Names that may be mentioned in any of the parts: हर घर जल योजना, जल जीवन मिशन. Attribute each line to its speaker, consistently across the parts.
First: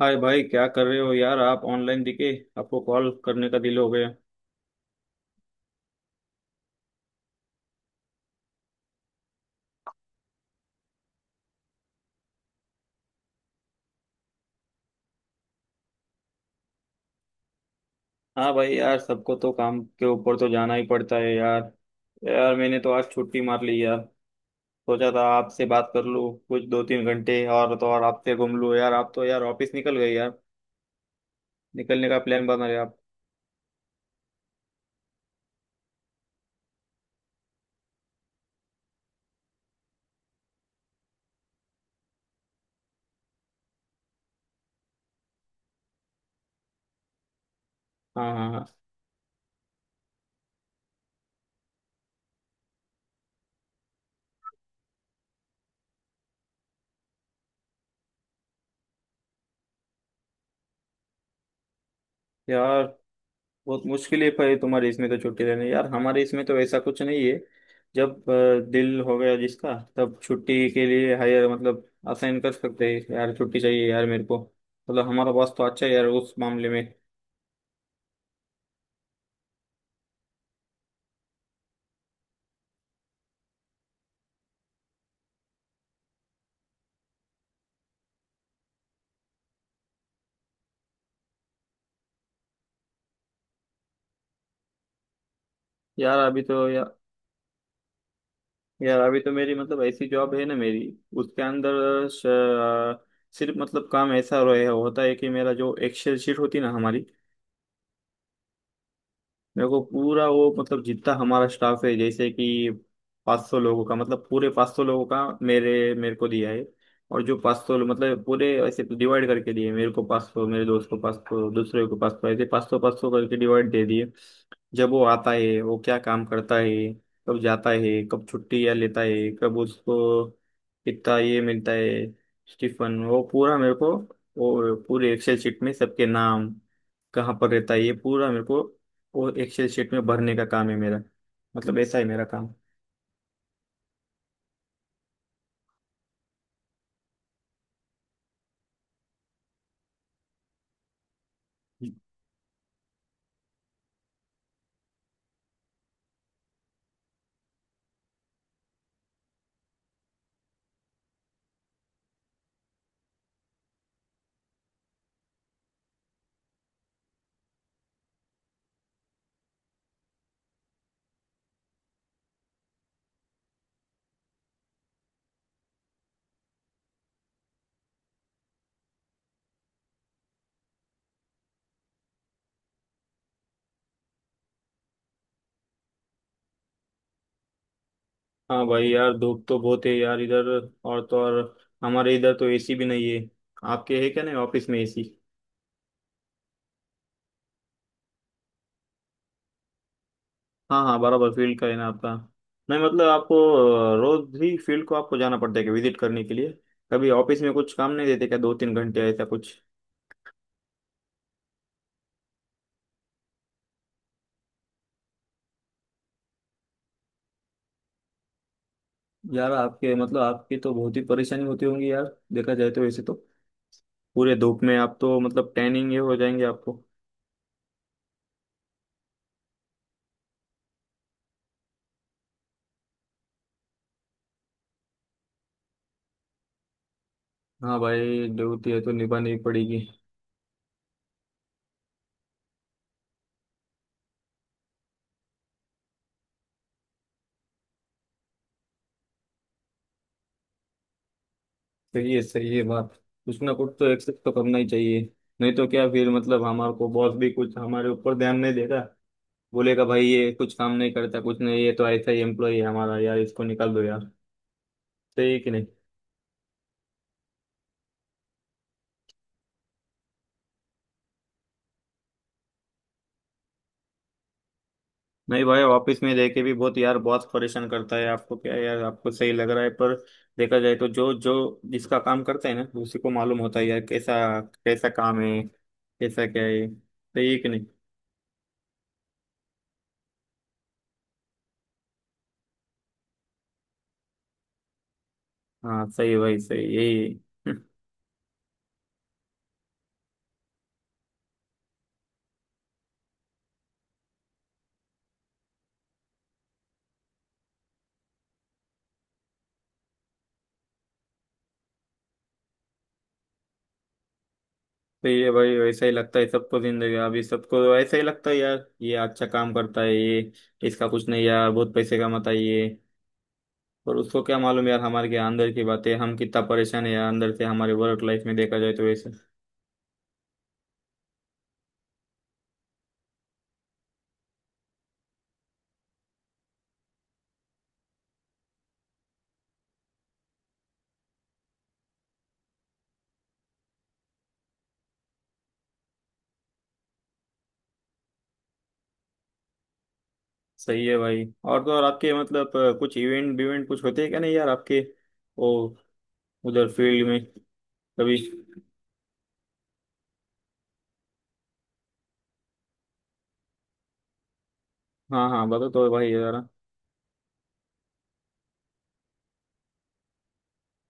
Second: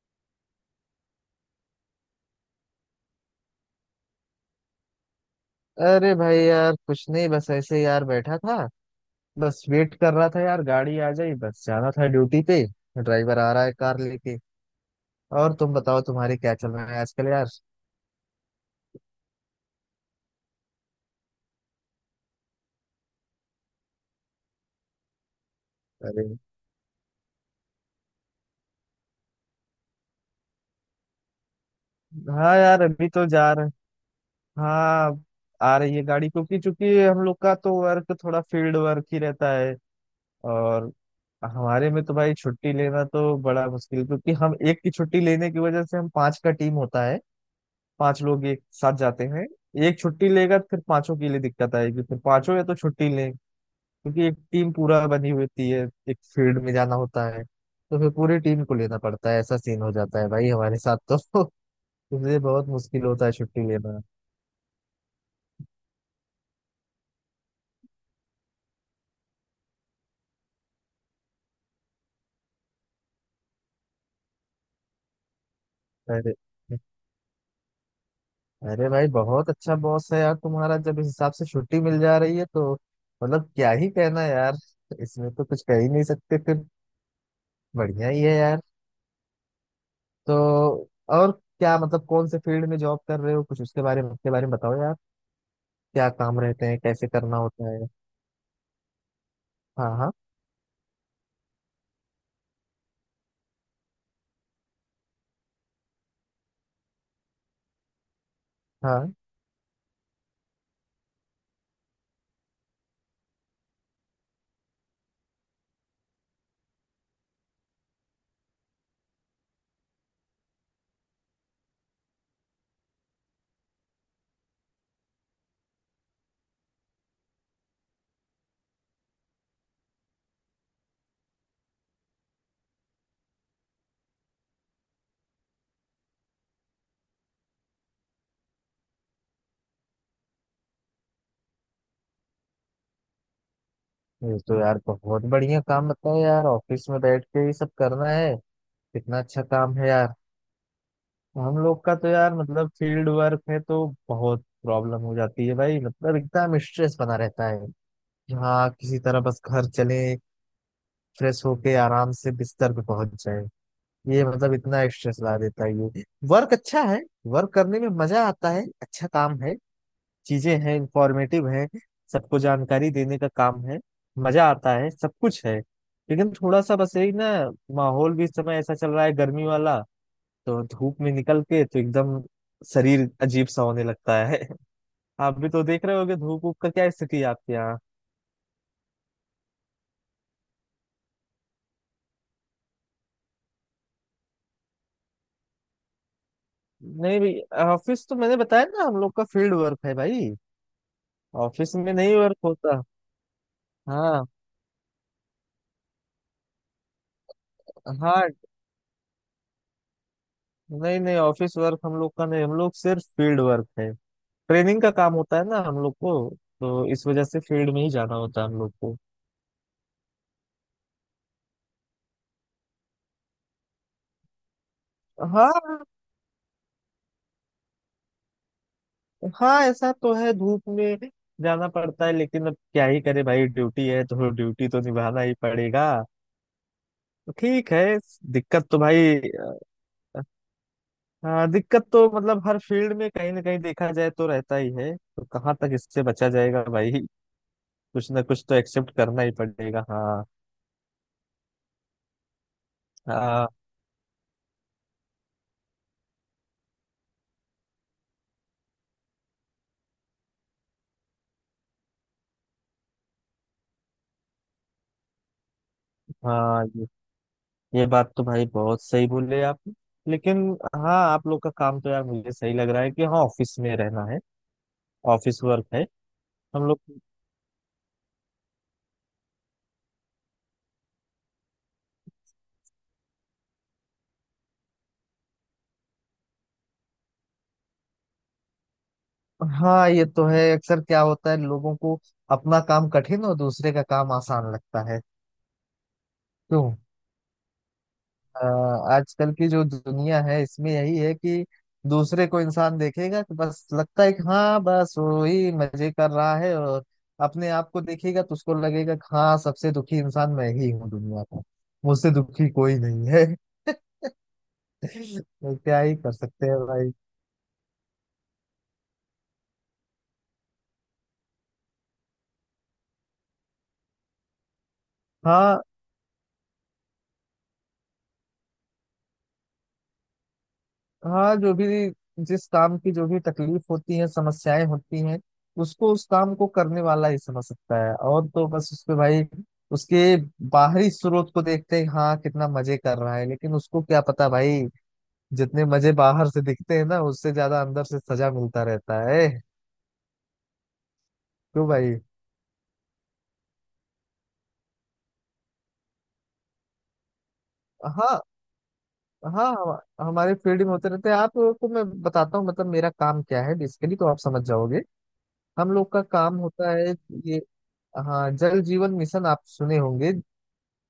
Speaker 1: हाय भाई क्या कर रहे हो यार आप ऑनलाइन दिखे। आपको कॉल करने का दिल हो गया।
Speaker 2: अरे भाई यार कुछ नहीं। बस ऐसे ही यार बैठा था। बस वेट कर रहा था यार, गाड़ी आ जाए, बस जाना था ड्यूटी पे। ड्राइवर आ रहा है कार लेके। और तुम बताओ तुम्हारे क्या चल रहा है आजकल यार।
Speaker 1: हाँ भाई यार सबको तो काम के ऊपर तो जाना ही पड़ता है यार। यार मैंने तो आज छुट्टी मार ली यार। सोचा था आपसे बात कर लूँ।
Speaker 2: अरे
Speaker 1: कुछ दो तीन घंटे और तो और आपसे घूम लूँ यार आप तो यार ऑफिस निकल गए यार। निकलने का प्लान
Speaker 2: हाँ
Speaker 1: बना रहे
Speaker 2: यार,
Speaker 1: आप।
Speaker 2: अभी तो जा रहे। हाँ, आ रही है गाड़ी, क्योंकि चूंकि हम लोग का तो वर्क थोड़ा फील्ड वर्क ही रहता है। और हमारे में तो भाई छुट्टी लेना तो बड़ा मुश्किल, क्योंकि हम एक की छुट्टी लेने की वजह से, हम पांच का टीम होता है। पांच
Speaker 1: हाँ,
Speaker 2: लोग
Speaker 1: हाँ,
Speaker 2: एक
Speaker 1: हाँ।
Speaker 2: साथ जाते हैं। एक छुट्टी लेगा तो फिर पांचों के लिए दिक्कत आएगी, फिर पांचों या तो छुट्टी लें, क्योंकि एक टीम पूरा बनी हुई होती है, एक फील्ड में जाना होता है, तो फिर पूरी टीम को लेना पड़ता है। ऐसा सीन हो जाता है भाई हमारे साथ तो। इसलिए बहुत
Speaker 1: यार
Speaker 2: मुश्किल होता है छुट्टी
Speaker 1: बहुत
Speaker 2: लेना।
Speaker 1: मुश्किल है पर तुम्हारे इसमें तो छुट्टी लेने यार हमारे इसमें तो ऐसा कुछ नहीं है। जब दिल हो गया जिसका तब छुट्टी के लिए हायर मतलब असाइन कर सकते हैं यार छुट्टी चाहिए यार मेरे को। मतलब हमारा बॉस तो अच्छा है यार उस
Speaker 2: अरे,
Speaker 1: मामले में।
Speaker 2: अरे भाई बहुत अच्छा बॉस है यार तुम्हारा। जब इस हिसाब से छुट्टी मिल जा रही है तो मतलब क्या ही कहना यार। इसमें तो कुछ कह ही नहीं सकते फिर। बढ़िया ही है यार। तो और क्या मतलब, कौन से फील्ड में जॉब कर रहे हो? कुछ उसके बारे में, उसके बारे में बताओ यार। क्या
Speaker 1: यार
Speaker 2: काम
Speaker 1: अभी
Speaker 2: रहते
Speaker 1: तो
Speaker 2: हैं,
Speaker 1: यार
Speaker 2: कैसे करना होता है।
Speaker 1: यार अभी तो मेरी मतलब
Speaker 2: हाँ
Speaker 1: ऐसी
Speaker 2: हाँ
Speaker 1: जॉब है ना मेरी। उसके अंदर सिर्फ मतलब काम ऐसा रहे होता है कि मेरा जो एक्सेल शीट होती ना हमारी।
Speaker 2: हाँ।
Speaker 1: मेरे को पूरा वो मतलब जितना हमारा स्टाफ है जैसे कि 500 लोगों का मतलब पूरे 500 लोगों का मेरे मेरे को दिया है। और जो 500 मतलब पूरे ऐसे डिवाइड करके दिए मेरे को 500 मेरे दोस्त को 500 दूसरे को 500 ऐसे 500 500 करके डिवाइड दे दिए। जब वो आता है वो क्या काम करता है। कब जाता है कब छुट्टी या लेता है कब उसको कितना ये मिलता है। स्टीफन वो पूरा मेरे को। वो पूरे एक्सेल शीट में सबके नाम कहाँ पर रहता है ये पूरा मेरे को। वो एक्सेल शीट में भरने का काम है मेरा। मतलब ऐसा है मेरा काम।
Speaker 2: ये तो यार बहुत बढ़िया काम। बताओ यार, ऑफिस में बैठ के ये सब करना है, कितना अच्छा काम है यार। हम लोग का तो यार मतलब फील्ड वर्क है, तो बहुत प्रॉब्लम हो जाती है भाई। मतलब एकदम स्ट्रेस बना रहता है कि हाँ, किसी तरह बस घर चले, फ्रेश होके आराम से बिस्तर पे पहुंच जाए। ये मतलब इतना एक्स्ट्रा ला देता है ये। वर्क अच्छा है, वर्क करने में मजा आता है, अच्छा काम है, चीजें हैं, इंफॉर्मेटिव है, सबको जानकारी देने का काम है, मजा आता है, सब कुछ है। लेकिन थोड़ा सा बस यही ना, माहौल भी इस समय ऐसा चल रहा है गर्मी वाला, तो धूप में निकल के तो एकदम शरीर अजीब सा होने लगता है। आप भी तो देख रहे होगे, धूप ऊप का क्या स्थिति है आपके यहाँ।
Speaker 1: हाँ भाई यार धूप तो बहुत है यार इधर। और तो और हमारे इधर तो एसी भी नहीं है। आपके है क्या नहीं ऑफिस में एसी।
Speaker 2: नहीं भाई, ऑफिस तो मैंने बताया ना, हम लोग का फील्ड वर्क है भाई।
Speaker 1: हाँ, हाँ, बराबर फील्ड का है
Speaker 2: ऑफिस
Speaker 1: ना
Speaker 2: में
Speaker 1: आपका।
Speaker 2: नहीं वर्क
Speaker 1: नहीं
Speaker 2: होता।
Speaker 1: मतलब आपको
Speaker 2: हाँ।
Speaker 1: रोज ही फील्ड को आपको जाना पड़ता है कि विजिट करने के लिए। कभी ऑफिस में कुछ काम नहीं देते
Speaker 2: हाँ,
Speaker 1: क्या दो तीन घंटे ऐसा कुछ।
Speaker 2: नहीं नहीं, ऑफिस वर्क हम लोग का नहीं, हम लोग सिर्फ फील्ड वर्क है। ट्रेनिंग का काम होता है ना हम लोग को, तो इस वजह से फील्ड में ही जाना होता है हम लोग को।
Speaker 1: यार आपके मतलब आपकी तो बहुत ही परेशानी होती होंगी यार देखा जाए तो वैसे तो पूरे धूप में आप तो मतलब
Speaker 2: हाँ।
Speaker 1: टैनिंग ये हो जाएंगे आपको।
Speaker 2: हाँ ऐसा तो है, धूप में जाना पड़ता है, लेकिन अब क्या ही करे भाई, ड्यूटी है तो ड्यूटी तो निभाना ही पड़ेगा। ठीक
Speaker 1: हाँ
Speaker 2: है।
Speaker 1: भाई
Speaker 2: दिक्कत
Speaker 1: ड्यूटी
Speaker 2: तो
Speaker 1: है तो
Speaker 2: भाई
Speaker 1: निभानी ही पड़ेगी।
Speaker 2: हाँ, दिक्कत तो मतलब हर फील्ड में कहीं ना कहीं देखा जाए तो रहता ही है, तो कहाँ तक इससे बचा जाएगा भाई। कुछ ना कुछ तो एक्सेप्ट करना ही पड़ेगा। हाँ।
Speaker 1: सही है बात। कुछ
Speaker 2: हाँ।
Speaker 1: ना कुछ तो एक्सेप्ट तो करना ही चाहिए। नहीं तो क्या फिर मतलब हमारे को बॉस भी कुछ हमारे ऊपर ध्यान नहीं देगा। बोलेगा भाई ये कुछ काम नहीं करता कुछ नहीं ये तो ऐसा ही एम्प्लॉय है हमारा यार इसको निकाल दो यार। सही है कि नहीं।
Speaker 2: हाँ, ये बात तो भाई बहुत सही बोले आप। लेकिन हाँ, आप लोग का काम तो यार मुझे सही लग रहा है कि हाँ, ऑफिस में रहना है, ऑफिस
Speaker 1: नहीं भाई
Speaker 2: वर्क है।
Speaker 1: ऑफिस में रह के भी
Speaker 2: हम
Speaker 1: बहुत
Speaker 2: लोग।
Speaker 1: यार बहुत परेशान करता है आपको क्या यार आपको सही लग रहा है पर। देखा जाए तो जो जो जिसका काम करता है ना उसी को मालूम होता है यार कैसा कैसा काम है कैसा क्या है सही है कि नहीं।
Speaker 2: हाँ, ये तो है, अक्सर क्या होता है, लोगों को अपना काम कठिन और दूसरे का काम आसान लगता है।
Speaker 1: हाँ सही है भाई सही
Speaker 2: क्यों।
Speaker 1: यही
Speaker 2: अ, आजकल की जो दुनिया है इसमें यही है कि दूसरे को इंसान देखेगा तो बस लगता है कि हाँ, बस वही मजे कर रहा है, और अपने आप को देखेगा तो उसको लगेगा कि हाँ, सबसे दुखी इंसान मैं ही हूँ दुनिया का, मुझसे दुखी कोई नहीं है।
Speaker 1: सही है भाई
Speaker 2: तो क्या
Speaker 1: वैसा ही
Speaker 2: ही कर
Speaker 1: लगता है
Speaker 2: सकते हैं
Speaker 1: सबको
Speaker 2: भाई।
Speaker 1: जिंदगी अभी सबको ऐसा ही लगता है यार ये अच्छा काम करता है ये। इसका कुछ नहीं यार बहुत पैसे कमाता है ये। पर उसको क्या मालूम यार हमारे के अंदर
Speaker 2: हाँ।
Speaker 1: की बातें हम कितना परेशान है यार अंदर से हमारे वर्क लाइफ में देखा जाए तो वैसे।
Speaker 2: हाँ, जो भी, जिस काम की जो भी तकलीफ होती है, समस्याएं होती हैं, उसको उस काम को करने वाला ही समझ सकता है। और तो बस उसपे भाई उसके बाहरी स्रोत को देखते हैं, हाँ कितना मजे कर रहा है, लेकिन उसको क्या पता भाई, जितने मजे बाहर से दिखते हैं ना उससे ज्यादा अंदर से सजा मिलता रहता है।
Speaker 1: सही है भाई और
Speaker 2: क्यों
Speaker 1: तो और
Speaker 2: भाई?
Speaker 1: आपके मतलब कुछ इवेंट बिवेंट कुछ होते हैं क्या नहीं यार आपके वो उधर फील्ड में कभी।
Speaker 2: हाँ। हाँ, हमारे फील्ड में होते रहते हैं। आपको मैं बताता हूँ, मतलब मेरा काम क्या है बेसिकली, तो आप समझ जाओगे।
Speaker 1: हाँ, हाँ, बताओ
Speaker 2: हम
Speaker 1: तो
Speaker 2: लोग का
Speaker 1: भाई
Speaker 2: काम
Speaker 1: जरा।
Speaker 2: होता है ये, हाँ, जल जीवन मिशन आप सुने होंगे,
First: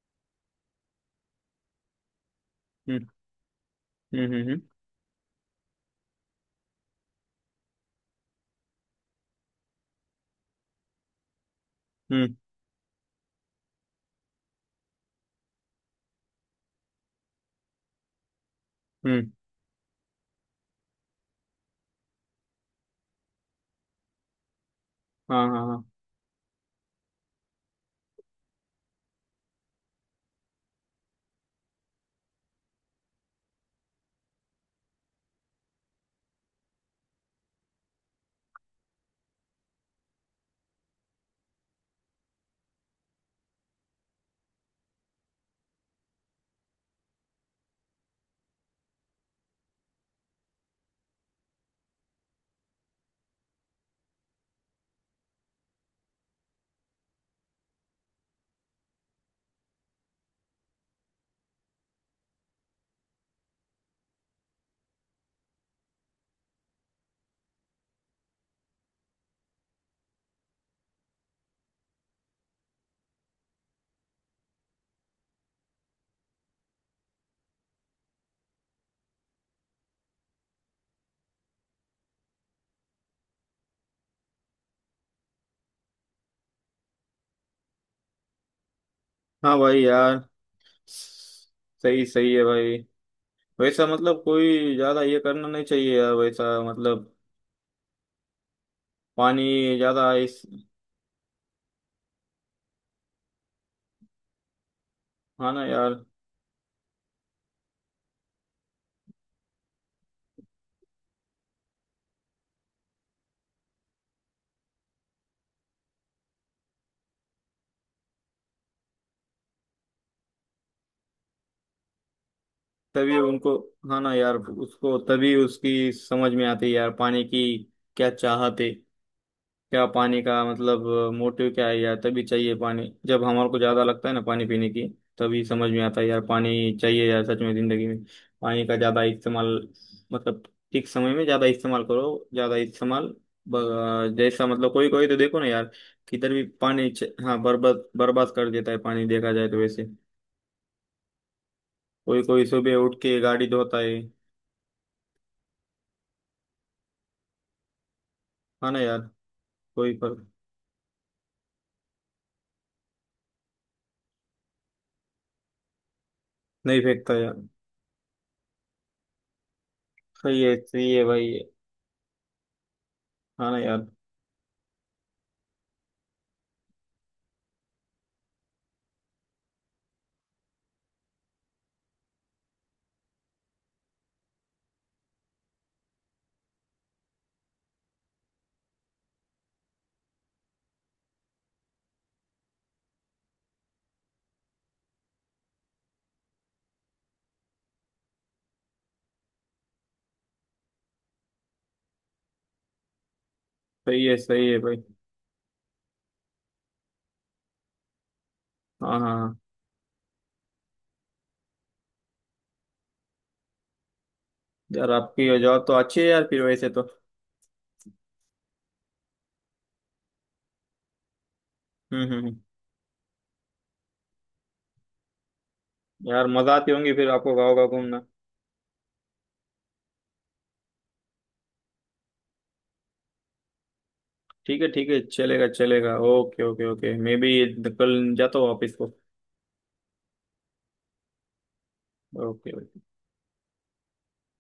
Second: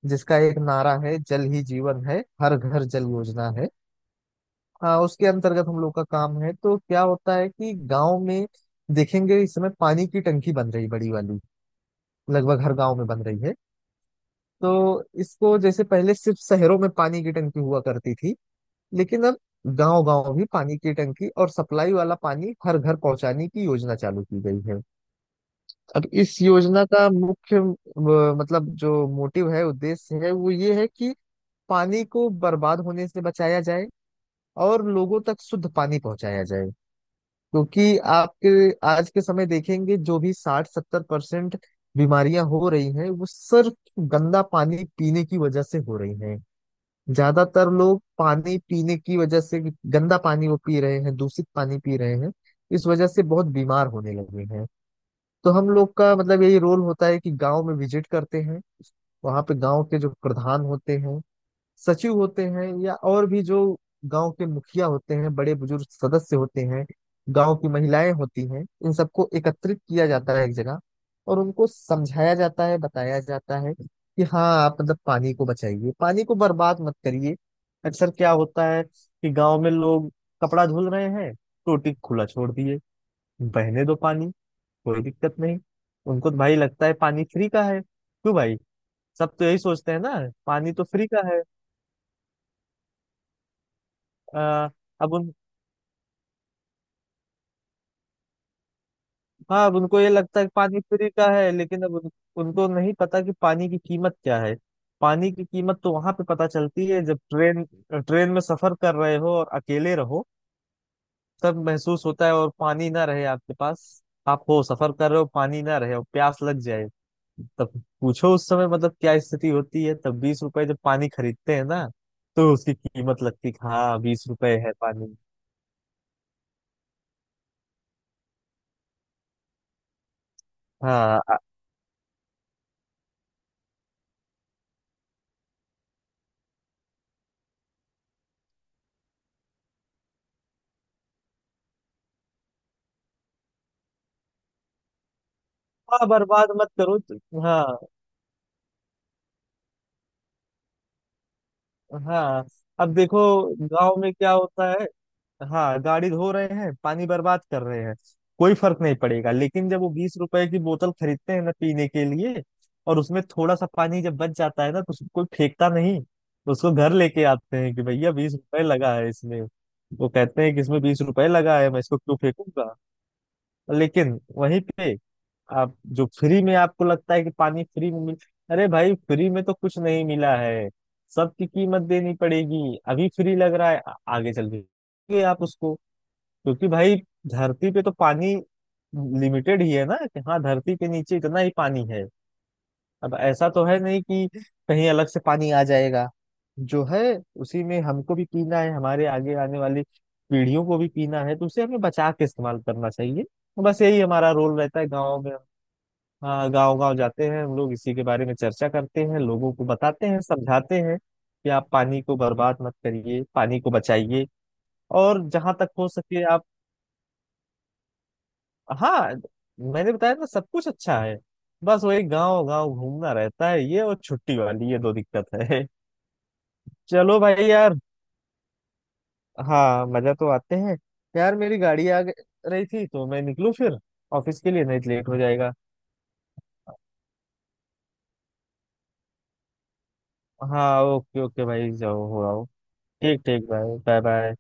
Speaker 2: जिसका एक नारा है जल ही जीवन है, हर घर जल
Speaker 1: हम्म,
Speaker 2: योजना है।
Speaker 1: हम्म, हम्म,
Speaker 2: हाँ, उसके अंतर्गत हम लोग का काम है। तो क्या होता है कि गांव में देखेंगे इस समय पानी की टंकी बन रही बड़ी वाली,
Speaker 1: हम्म, हम्म,
Speaker 2: लगभग हर गांव में बन रही है। तो इसको जैसे पहले सिर्फ शहरों में पानी की टंकी हुआ करती थी, लेकिन
Speaker 1: हम्म।
Speaker 2: अब गांव गांव भी पानी की टंकी और सप्लाई वाला पानी हर घर पहुंचाने की योजना चालू की गई है।
Speaker 1: हाँ, हाँ, हाँ।
Speaker 2: अब इस योजना का मुख्य मतलब जो मोटिव है, उद्देश्य है, वो ये है कि पानी को बर्बाद होने से बचाया जाए और लोगों तक शुद्ध पानी पहुंचाया जाए। क्योंकि आपके आज के समय देखेंगे जो भी 60-70% बीमारियां हो रही हैं वो सिर्फ गंदा पानी पीने की वजह से हो रही हैं। ज्यादातर लोग पानी पीने की वजह से गंदा पानी वो पी रहे हैं, दूषित पानी पी रहे हैं, इस वजह से बहुत बीमार होने लगे हैं। तो हम लोग का मतलब यही रोल होता है कि गांव में विजिट करते हैं, वहां पे गांव के जो प्रधान होते हैं, सचिव होते हैं, या और भी जो गांव के मुखिया होते हैं, बड़े बुजुर्ग सदस्य होते हैं, गांव की महिलाएं होती हैं, इन सबको एकत्रित किया जाता है एक जगह, और उनको समझाया जाता है, बताया जाता है कि हाँ आप मतलब पानी को बचाइए, पानी को बर्बाद मत करिए। अक्सर क्या होता है कि गांव में लोग कपड़ा धुल रहे हैं, टोटी खुला छोड़ दिए, बहने दो पानी, कोई दिक्कत नहीं। उनको तो भाई लगता है पानी फ्री का है। क्यों भाई, सब तो
Speaker 1: हाँ
Speaker 2: यही
Speaker 1: भाई
Speaker 2: सोचते हैं ना,
Speaker 1: यार
Speaker 2: पानी तो फ्री का है।
Speaker 1: सही सही है भाई वैसा मतलब
Speaker 2: आ,
Speaker 1: कोई ज्यादा
Speaker 2: अब
Speaker 1: ये
Speaker 2: उन
Speaker 1: करना नहीं चाहिए यार वैसा मतलब।
Speaker 2: हाँ, अब
Speaker 1: पानी
Speaker 2: उनको ये
Speaker 1: ज्यादा
Speaker 2: लगता
Speaker 1: इस।
Speaker 2: है कि पानी फ्री का है, लेकिन अब उनको नहीं पता कि पानी की कीमत क्या है। पानी की
Speaker 1: हाँ ना
Speaker 2: कीमत तो
Speaker 1: यार।
Speaker 2: वहां पे पता चलती है जब ट्रेन ट्रेन में सफर कर रहे हो और अकेले रहो, तब महसूस होता है, और पानी ना रहे आपके पास, आप हो सफर कर रहे हो, पानी ना रहे और प्यास लग जाए, तब पूछो उस समय मतलब क्या स्थिति होती है, तब 20 रुपए जब पानी खरीदते हैं ना, तो उसकी
Speaker 1: तभी
Speaker 2: कीमत लगती
Speaker 1: उनको।
Speaker 2: कि
Speaker 1: हाँ
Speaker 2: हाँ
Speaker 1: ना
Speaker 2: बीस
Speaker 1: यार
Speaker 2: रुपए है
Speaker 1: उसको
Speaker 2: पानी।
Speaker 1: तभी उसकी समझ में आती है यार पानी की। क्या चाहत है। क्या पानी का मतलब
Speaker 2: हाँ
Speaker 1: मोटिव क्या है यार तभी चाहिए पानी जब हमारे को ज्यादा लगता है ना पानी पीने की। तभी समझ में आता है यार पानी चाहिए यार सच में जिंदगी में। पानी का ज्यादा इस्तेमाल मतलब ठीक समय में ज्यादा इस्तेमाल करो ज्यादा इस्तेमाल। जैसा मतलब कोई कोई तो देखो ना यार।
Speaker 2: हाँ,
Speaker 1: किधर भी
Speaker 2: बर्बाद मत
Speaker 1: पानी
Speaker 2: करो
Speaker 1: हाँ
Speaker 2: हाँ।
Speaker 1: बर्बाद बर्बाद कर देता है पानी देखा जाए तो वैसे। कोई
Speaker 2: हाँ,
Speaker 1: कोई सुबह
Speaker 2: अब
Speaker 1: उठ के
Speaker 2: देखो
Speaker 1: गाड़ी धोता है।
Speaker 2: गांव में क्या होता है, हाँ गाड़ी धो रहे हैं, पानी बर्बाद कर रहे हैं, कोई
Speaker 1: हाँ ना
Speaker 2: फर्क नहीं
Speaker 1: यार।
Speaker 2: पड़ेगा। लेकिन जब वो
Speaker 1: कोई
Speaker 2: बीस
Speaker 1: पर।
Speaker 2: रुपए की बोतल खरीदते हैं ना पीने के लिए, और उसमें थोड़ा सा पानी जब बच जाता है ना, तो उसको कोई फेंकता नहीं, तो उसको
Speaker 1: नहीं
Speaker 2: घर
Speaker 1: फेंकता
Speaker 2: लेके
Speaker 1: यार।
Speaker 2: आते हैं कि भैया 20 रुपए लगा है इसमें। वो कहते हैं कि इसमें
Speaker 1: सही
Speaker 2: बीस
Speaker 1: है
Speaker 2: रुपए
Speaker 1: भाई।
Speaker 2: लगा है, मैं इसको क्यों फेंकूंगा।
Speaker 1: हाँ ना यार।
Speaker 2: लेकिन वहीं पे आप जो फ्री में, आपको लगता है कि पानी फ्री में मिल, अरे भाई फ्री में तो कुछ नहीं मिला है, सबकी कीमत देनी पड़ेगी। अभी फ्री लग रहा है आगे चल के आप उसको, क्योंकि भाई धरती पे तो पानी लिमिटेड ही है ना, कि हाँ धरती के नीचे इतना ही पानी है। अब ऐसा तो है नहीं कि कहीं अलग से पानी आ जाएगा। जो है उसी में हमको भी पीना है, हमारे आगे आने वाली पीढ़ियों को भी पीना है, तो उसे हमें बचा के इस्तेमाल करना चाहिए। तो बस यही हमारा
Speaker 1: सही है
Speaker 2: रोल
Speaker 1: भाई।
Speaker 2: रहता है गाँव में। हाँ, गाँव गाँव जाते हैं हम लोग, इसी के बारे में चर्चा
Speaker 1: हाँ, हाँ,
Speaker 2: करते हैं,
Speaker 1: हाँ।
Speaker 2: लोगों को बताते हैं, समझाते हैं कि आप पानी को बर्बाद मत करिए, पानी को बचाइए
Speaker 1: यार आपकी
Speaker 2: और
Speaker 1: ये
Speaker 2: जहां
Speaker 1: जॉब
Speaker 2: तक
Speaker 1: तो
Speaker 2: हो
Speaker 1: अच्छी है
Speaker 2: सके
Speaker 1: यार फिर
Speaker 2: आप।
Speaker 1: वैसे तो।
Speaker 2: हाँ, मैंने बताया ना सब कुछ अच्छा है। बस
Speaker 1: हम्म,
Speaker 2: वही
Speaker 1: हम्म,
Speaker 2: गांव गांव घूमना रहता है ये, और छुट्टी वाली, ये दो दिक्कत है।
Speaker 1: यार मजा आती होंगी फिर
Speaker 2: चलो
Speaker 1: आपको
Speaker 2: भाई
Speaker 1: गाँव गाँव
Speaker 2: यार,
Speaker 1: घूमना।
Speaker 2: हाँ मजा तो आते हैं। यार मेरी गाड़ी आ रही थी, तो मैं निकलूं फिर ऑफिस के लिए, नहीं
Speaker 1: ठीक
Speaker 2: तो
Speaker 1: है
Speaker 2: लेट हो
Speaker 1: चलेगा
Speaker 2: जाएगा।
Speaker 1: चलेगा ओके ओके ओके मैं भी कल जाता हूँ ऑफिस को।
Speaker 2: हाँ ओके ओके भाई, जाओ हो आओ।
Speaker 1: ओके।
Speaker 2: ठीक ठीक भाई, बाय बाय।